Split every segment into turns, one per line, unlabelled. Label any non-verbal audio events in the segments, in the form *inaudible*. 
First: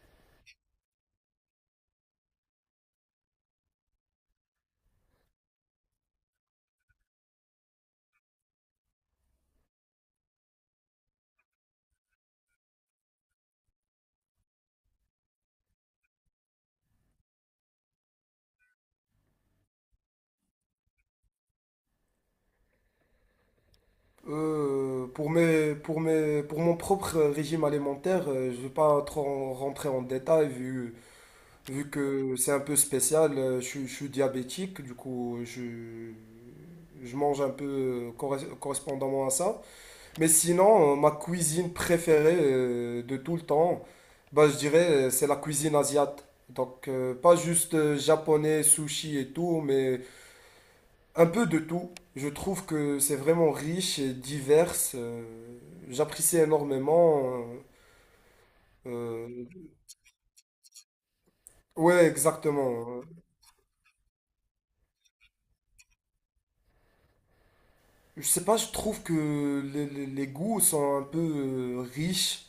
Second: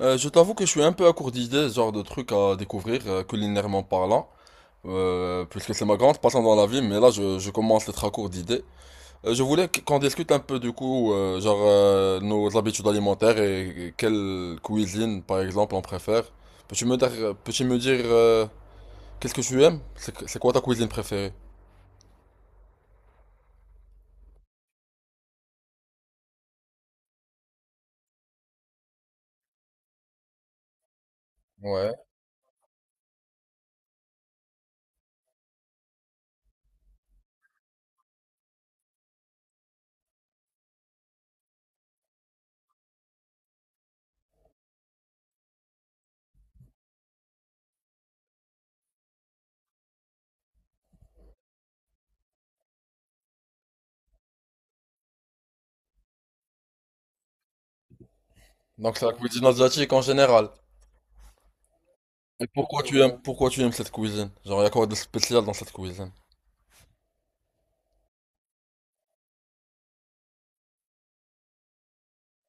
Je t'avoue que je suis un peu à court d'idées, genre de trucs à découvrir, culinairement parlant, puisque c'est ma grande passion dans la vie, mais là je commence à être à court d'idées. Je voulais qu'on discute un peu du coup, nos habitudes alimentaires et quelle cuisine par exemple on préfère. Peux-tu me dire qu'est-ce que tu aimes? C'est quoi ta cuisine préférée?
Pour mes, pour mes, pour mon propre régime alimentaire, je ne vais pas trop rentrer en détail vu, vu
Ouais.
que c'est un peu spécial. Je suis diabétique, du coup, je mange un peu correspondamment à ça. Mais sinon, ma cuisine préférée de tout le temps, je dirais, c'est la cuisine asiatique. Donc, pas juste japonais, sushi et tout, mais un peu de tout. Je trouve que c'est vraiment riche et divers. J'apprécie énormément. euh,
Donc c'est la cuisine
euh,
asiatique en général.
ouais,
Et
exactement.
pourquoi tu aimes cette cuisine? Genre y a quoi de spécial dans cette cuisine?
Je sais pas, je trouve que les goûts sont un peu riches.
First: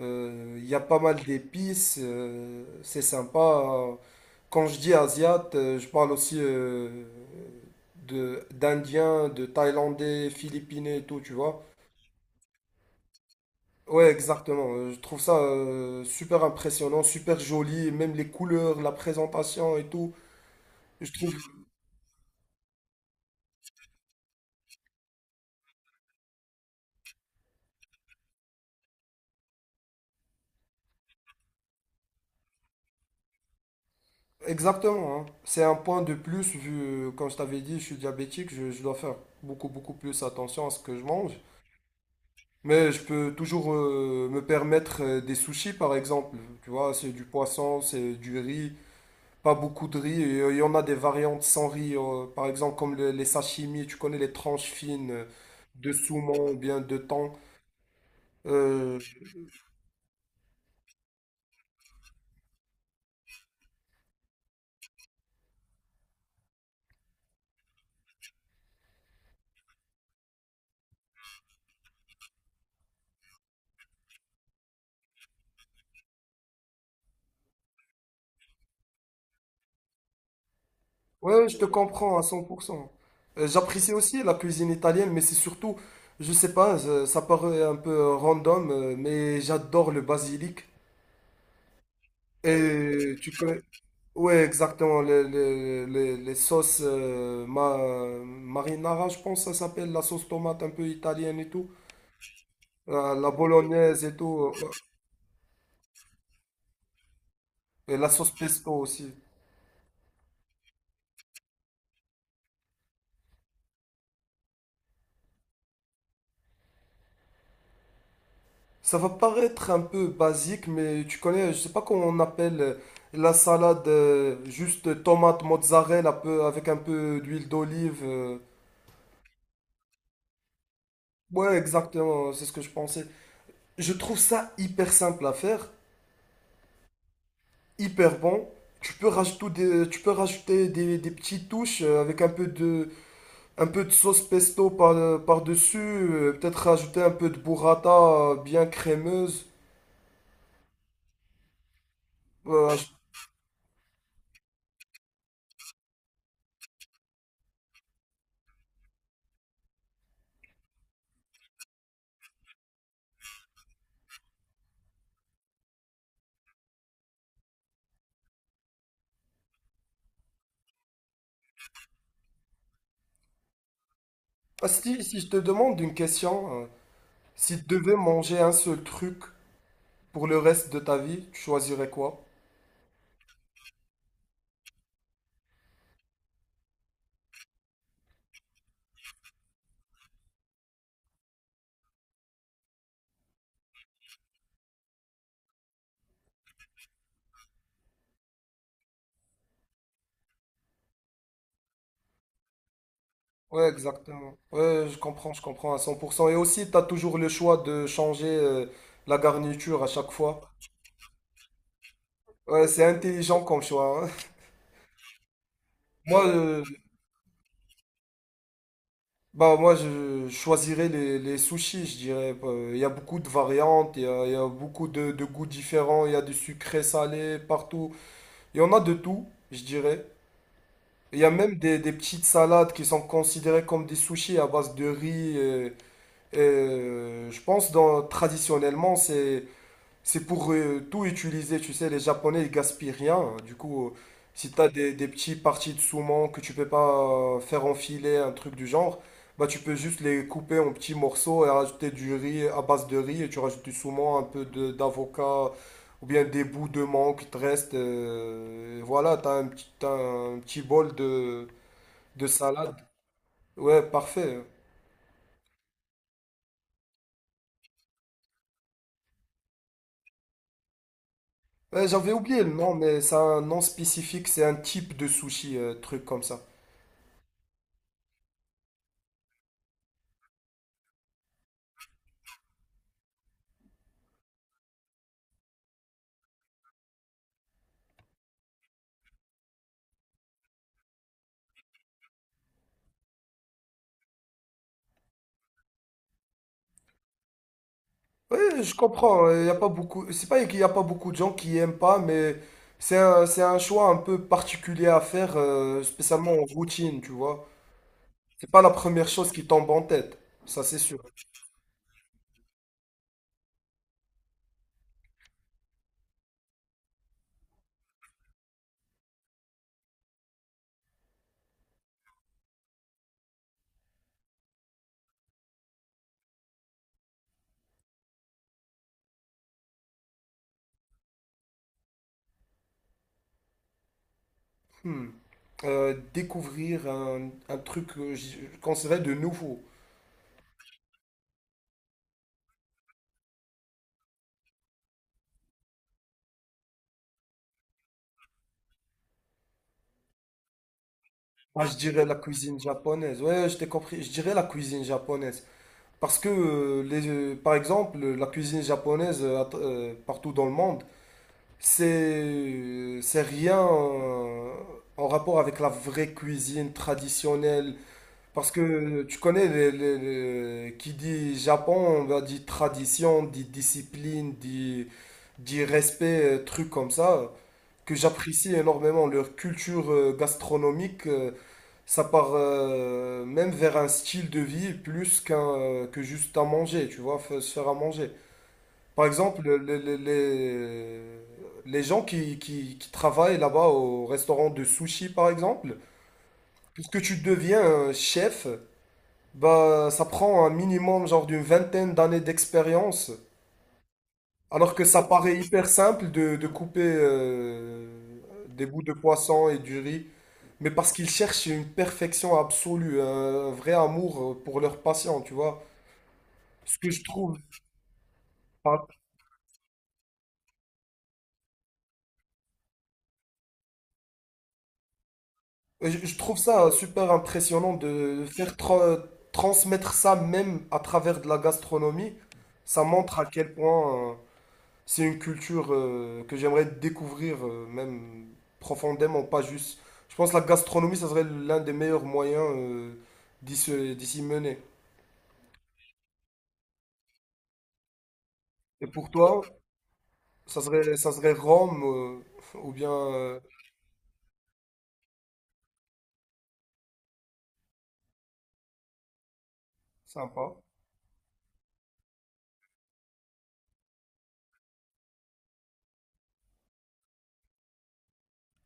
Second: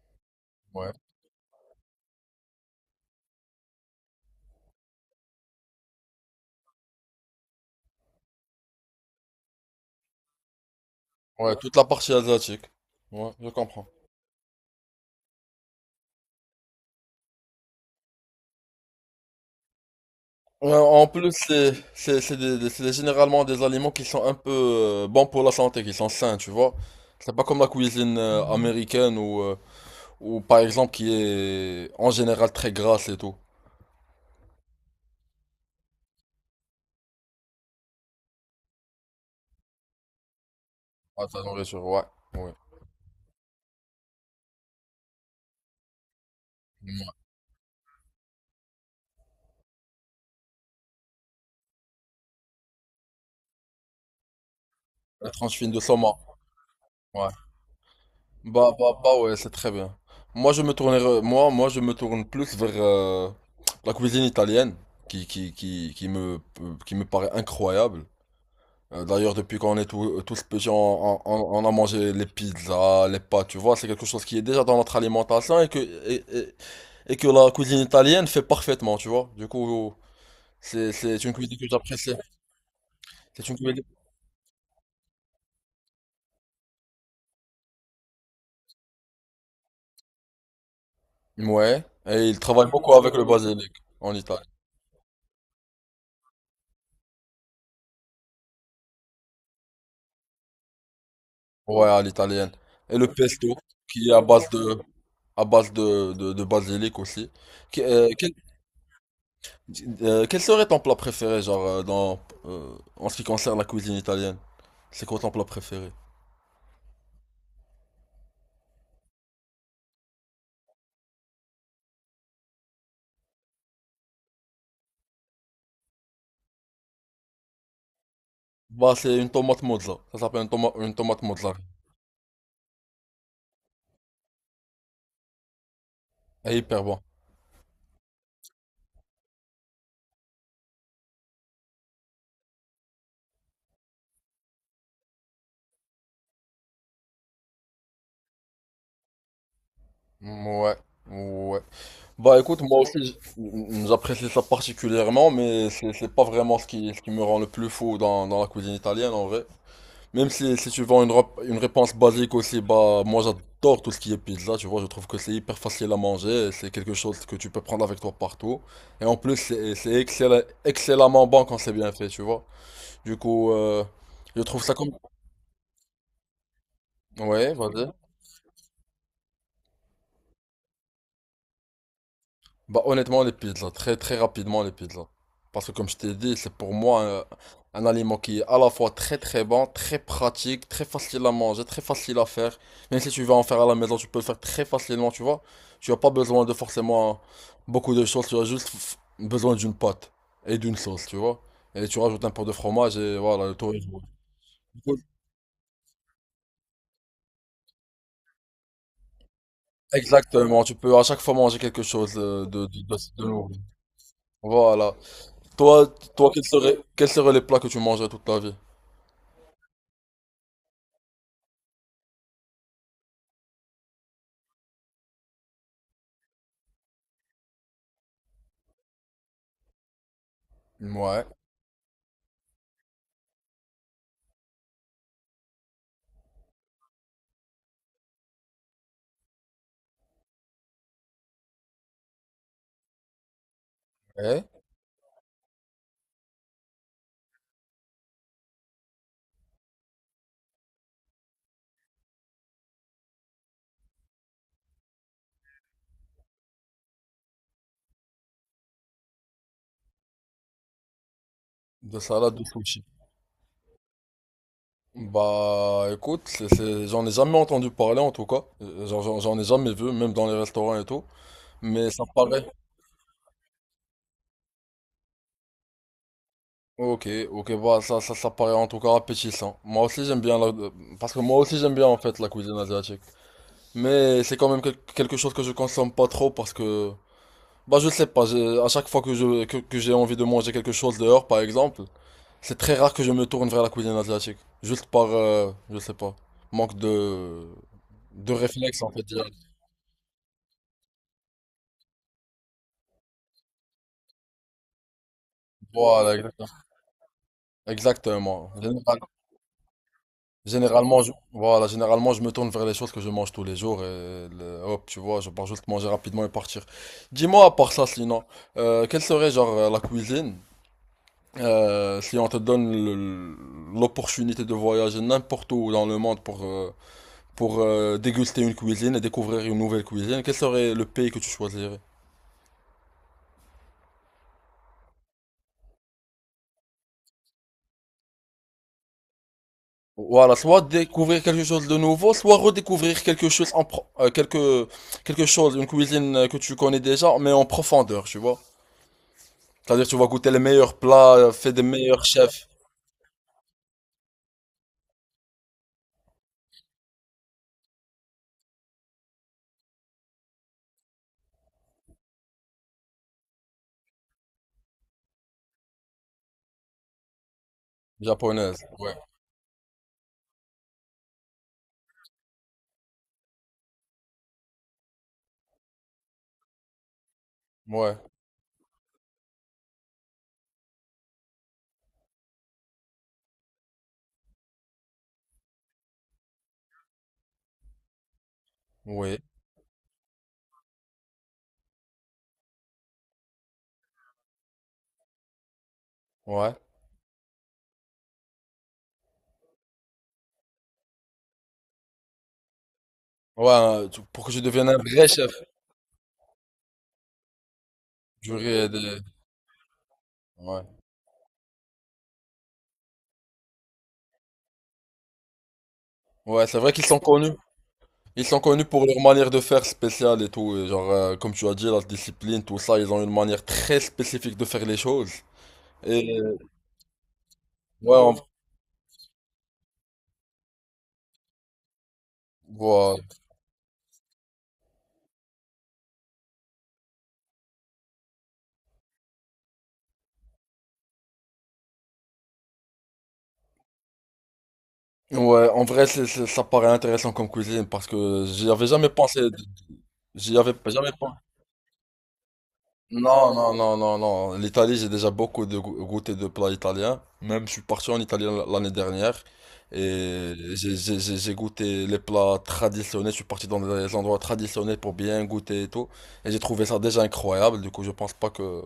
Il y a pas mal d'épices. C'est sympa. Quand je dis asiate, je parle aussi d'Indiens, de Thaïlandais, Philippinais et tout, tu
Ouais,
vois.
toute la partie asiatique. Ouais, je comprends.
Ouais, exactement. Je trouve ça super impressionnant, super joli, et même les couleurs, la présentation et tout.
Ouais, en
Je
plus,
trouve
c'est généralement des aliments qui sont un peu bons pour la santé, qui sont sains, tu vois. C'est pas comme la cuisine américaine ou par exemple qui est en général très grasse et tout.
exactement. Hein, c'est un point de plus vu, comme je t'avais dit, je suis diabétique, je dois faire beaucoup, beaucoup plus attention à ce que je
Ah,
mange.
ta nourriture, ouais. Ouais.
Mais je peux toujours me permettre des sushis, par exemple. Tu vois, c'est
Ouais.
du poisson, c'est du riz, pas beaucoup de riz. Et, il y en a des variantes sans riz, par exemple comme les sashimi, tu connais les tranches fines
La tranche fine de
de
saumon.
saumon ou bien de
Ouais.
thon. Euh,
Ouais, c'est très bien. Moi, je me tourne plus vers la cuisine italienne, qui me paraît incroyable. D'ailleurs, depuis qu'on est tous tous petits, on a mangé les pizzas, les pâtes, tu vois, c'est quelque chose qui est déjà dans notre alimentation et que la cuisine italienne fait parfaitement, tu vois. Du coup, c'est une
Ouais, ouais,
cuisine
je te
que j'apprécie.
comprends à 100%.
C'est une cuisine.
J'apprécie aussi la cuisine italienne, mais c'est surtout, je sais pas, ça paraît un peu random, mais j'adore le basilic.
Ouais, et ils travaillent beaucoup avec
Et
le
tu connais,
basilic en
ouais,
Italie.
exactement, les sauces marinara, je pense que ça s'appelle, la sauce tomate un peu italienne et tout,
Ouais, à l'italienne. Et le
La
pesto,
bolognaise
qui est
et
à base
tout,
de, à base de basilic aussi. Que-
et
euh,
la sauce
quel,
pesto aussi.
quel serait ton plat préféré, en ce qui concerne la cuisine italienne? C'est quoi ton plat préféré?
Ça va paraître un peu basique, mais tu connais, je sais pas comment on appelle la salade, juste tomate mozzarella un peu, avec un peu d'huile d'olive.
Bah, c'est une tomate mozza. Ça s'appelle une tomate mozza.
Ouais, exactement, c'est ce que je pensais. Je trouve ça hyper simple à faire,
Elle est hyper bon.
hyper bon. Tu peux rajouter des petites touches avec un peu de sauce pesto par-dessus, peut-être rajouter un peu de burrata bien crémeuse.
Ouais, ouais. Bah, écoute,
Euh,
moi aussi,
je-
j- m- j'apprécie ça particulièrement, mais c'est pas vraiment ce qui me rend le plus fou dans, dans la cuisine italienne, en vrai. Même si, si tu vends une réponse basique aussi, bah, moi j'adore tout ce qui est pizza, tu vois. Je trouve que c'est hyper facile à manger, et c'est quelque chose que tu peux prendre avec toi partout. Et en plus, c'est excellemment bon quand c'est bien fait, tu vois. Du coup, je trouve
ah,
ça comme...
si je te demande une question.
Ouais,
Si tu
vas-y.
devais manger un seul truc pour le reste de ta vie, tu choisirais quoi?
Bah honnêtement les pizzas, très très rapidement les pizzas. Parce que comme je t'ai dit, c'est pour moi un aliment qui est à la fois très très bon, très pratique, très facile à manger, très facile à faire. Même si tu vas en faire à la maison, tu peux le faire très facilement, tu vois. Tu n'as pas besoin de forcément beaucoup de choses, tu as juste besoin d'une pâte et d'une sauce, tu vois. Et tu rajoutes un peu de fromage et voilà, le
Ouais,
tour est joué.
exactement. Ouais,
Cool.
je comprends à 100%. Et aussi, tu as toujours le choix de changer la garniture à chaque fois.
Exactement, tu peux à chaque fois manger quelque chose
Ouais, c'est
de
intelligent
nouveau.
comme choix, hein.
Voilà. Toi,
*laughs* Moi,
toi, quels seraient, quels seraient les plats que tu mangerais toute ta vie?
moi, je choisirais les sushis, je dirais. Il y a beaucoup de variantes, il y a beaucoup de goûts différents, il y a du sucré, salé, partout. Il y en a de tout, je dirais. Il
Ouais,
y a même des petites salades qui sont considérées comme des sushis à base de riz. Je pense traditionnellement, c'est pour tout utiliser. Tu sais, les Japonais, ils gaspillent rien. Du coup,
ouais,
si tu as des petits parties de saumon que tu peux pas faire enfiler, un truc du genre, bah tu peux juste les couper en petits morceaux et rajouter du riz à base de riz et tu rajoutes du saumon, d'avocat ou bien des bouts de mangue qui te restent. Voilà, tu as un petit, t'as un petit bol
de
de
salade de
salade.
sushi.
Ouais, parfait.
Bah écoute, j'en ai jamais entendu parler en tout cas. J'en j'en ai jamais vu, même dans les restaurants et tout.
Ouais,
Mais ça
j'avais oublié
paraît.
le nom, mais c'est un nom spécifique, c'est un type de sushi, truc comme ça.
Ok, ok, bah ça paraît en tout cas appétissant. Moi aussi j'aime bien la... Parce que moi aussi j'aime bien en fait la cuisine asiatique. Mais c'est quand même quelque chose que je consomme pas trop parce que... Bah je sais pas, à chaque fois que j'ai envie de manger quelque chose dehors par exemple, c'est très rare que je me tourne vers la cuisine asiatique. Juste par... je sais pas manque de
Ouais, je
réflexe, en fait,
comprends,
direct.
il y a pas beaucoup, c'est pas qu'il y a pas beaucoup de gens qui aiment pas, mais c'est un choix un peu particulier à faire,
Voilà,
spécialement en
exactement.
routine, tu vois.
Exactement.
C'est pas la première chose qui tombe en tête, ça c'est sûr.
Généralement, généralement, je me tourne vers les choses que je mange tous les jours et hop, tu vois, je pars juste manger rapidement et partir. Dis-moi, à part ça, sinon, quelle serait, genre, la cuisine, si on te donne l'opportunité de voyager n'importe où dans le monde pour, déguster une cuisine et découvrir une nouvelle cuisine, quel serait le pays que tu choisirais?
Hmm. Découvrir un truc que je qu'on de nouveau.
Voilà, soit découvrir quelque chose de nouveau, soit redécouvrir quelque chose en pro- quelque quelque chose, une cuisine que tu connais déjà, mais en profondeur, tu vois. C'est-à-dire tu vas goûter les meilleurs plats faits des
Ah, je
meilleurs
dirais la
chefs
cuisine japonaise. Ouais, je t'ai compris. Je dirais la cuisine japonaise. Parce que, par exemple, la cuisine japonaise partout dans le monde, c'est c'est rien en rapport avec la vraie cuisine traditionnelle. Parce
japonaises. Ouais,
que tu connais, qui dit Japon, on va dit tradition, dit discipline, dit respect, trucs comme ça, que
ouais,
j'apprécie énormément. Leur culture gastronomique, ça part même vers un style de vie plus qu'un que juste à manger, tu vois, se faire à manger. Par
oui,
exemple, les gens qui travaillent là-bas au restaurant de sushi, par exemple,
ouais,
pour que tu deviens un chef, bah, ça prend un minimum genre d'une vingtaine d'années d'expérience,
ouais. Pour que je devienne
alors
un
que ça
vrai chef,
paraît hyper simple de couper des
j'aurais
bouts de
des-
poisson et du riz.
Ouais,
Mais parce qu'ils cherchent une perfection absolue, un vrai amour pour leurs patients, tu vois.
ouais, c'est vrai
Ce
qu'ils
que
sont
je
connus.
trouve,
Ils sont connus pour
par-
leur manière de faire spéciale et tout. Et genre, comme tu as dit, la discipline, tout ça, ils ont une manière très spécifique de faire les choses.
Je
Et
trouve ça super impressionnant
ouais, on-
de transmettre ça même à travers de la gastronomie. Ça
voilà.
montre à quel point c'est une culture que j'aimerais découvrir même profondément, pas juste. Je pense que la gastronomie, ça serait l'un des meilleurs moyens d'y s'y mener.
Ouais, en vrai, ça paraît intéressant comme cuisine parce que j'y avais
Et
jamais
pour
pensé.
toi,
J'y avais pas- jamais
ça
pensé.
serait Rome *laughs* ou bien...
Non, non, non, non, non. L'Italie, j'ai déjà beaucoup de goûté de plats italiens. Même, je suis parti en Italie l'année dernière et
Sympa.
j'ai goûté les plats traditionnels. Je suis parti dans des endroits traditionnels pour bien goûter et tout. Et j'ai trouvé ça déjà incroyable. Du coup, je pense pas que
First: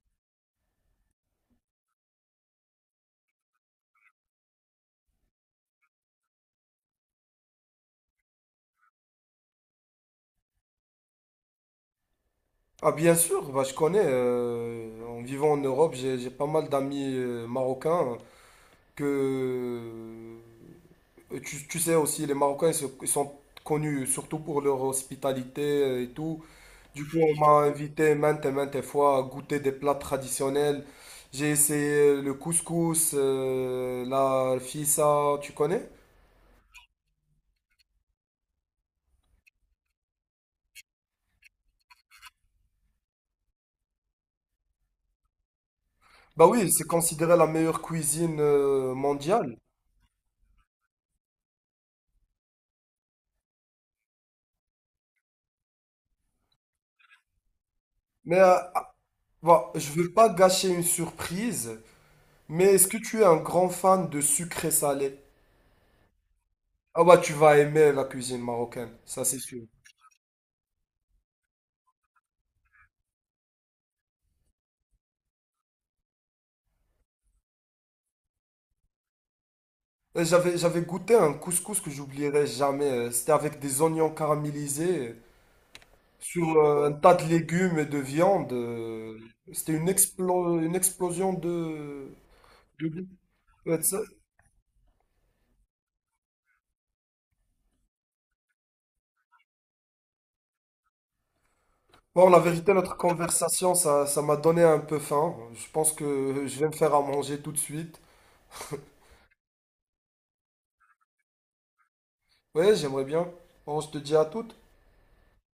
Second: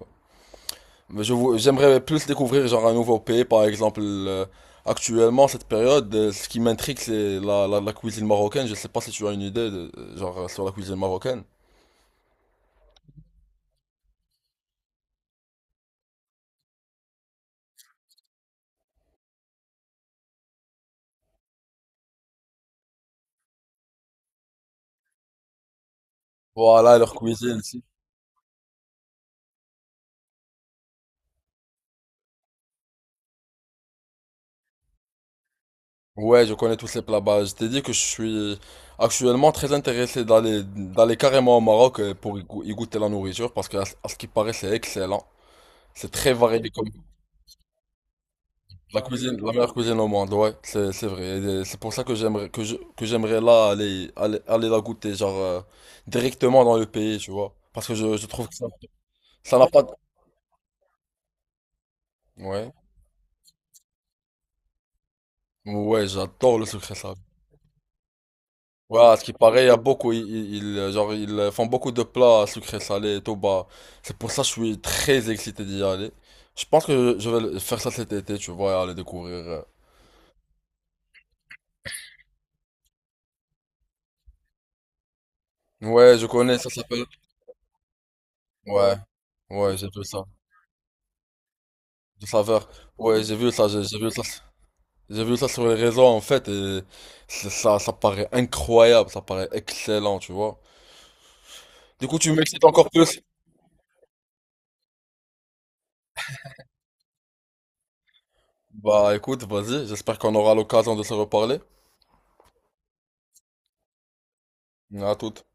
mais j'aimerais plus découvrir genre un nouveau pays, par exemple. Actuellement, cette période, ce qui m'intrigue, c'est la cuisine marocaine. Je sais pas si tu as une idée de, sur la cuisine marocaine.
Ah bien sûr, bah, je connais. En vivant en Europe, j'ai pas mal d'amis marocains que tu, tu sais aussi, les Marocains ils sont connus surtout pour leur hospitalité et tout.
Voilà,
Du
leur
coup, on m'a
cuisine. Si.
invité maintes et maintes fois à goûter des plats traditionnels. J'ai essayé le couscous, la fissa, tu connais?
Ouais, je connais tous ces plats. Bah, je t'ai dit que je suis actuellement très intéressé d'aller carrément au Maroc pour y goûter la nourriture parce que ce à ce qui paraît, c'est excellent. C'est très
Bah
varié.
oui, c'est considéré la meilleure cuisine
La cuisine, la
mondiale.
meilleure cuisine au monde, ouais, c'est vrai. Et c'est pour ça que j'aimerais là aller la goûter genre directement dans le pays, tu vois. Parce que je
Mais
trouve
euh,
que ça
ah,
ça n'a
Bah,
pas de-
je veux pas gâcher une surprise.
ouais.
Mais est-ce que tu es un grand fan de sucré salé?
Ouais, j'adore le sucré
Ah
salé.
bah tu vas aimer la cuisine marocaine,
Ouais, à ce
ça
qui
c'est
paraît,
sûr.
il y a beaucoup ils font beaucoup de plats sucré salé et tout, bah c'est pour ça que je suis très excité d'y aller. Je pense que je vais faire ça cet été, tu vois, et aller découvrir.
J'avais goûté un couscous que j'oublierai jamais. C'était avec des oignons caramélisés euh,
Ouais, je
sur
connais, ça
euh, un
s'appelle.
tas de légumes et de viande.
Ouais.
euh, C'était
Ouais, j'ai
une
vu ça.
explo- une explosion
De saveur.
de goût.
Ouais, j'ai vu ça,
Ouais,
j'ai
ça-
vu ça. J'ai vu ça sur les réseaux en fait et ça paraît incroyable, ça paraît excellent, tu vois. Du coup,
Bon,
tu
la
m'excites
vérité,
encore
notre
plus.
conversation, ça m'a donné un peu faim. Je pense que je vais me faire à manger tout de suite.
Bah écoute, vas-y, j'espère qu'on aura l'occasion de se reparler.
Ouais, j'aimerais bien. Bon, je te dis à toutes.
À toute.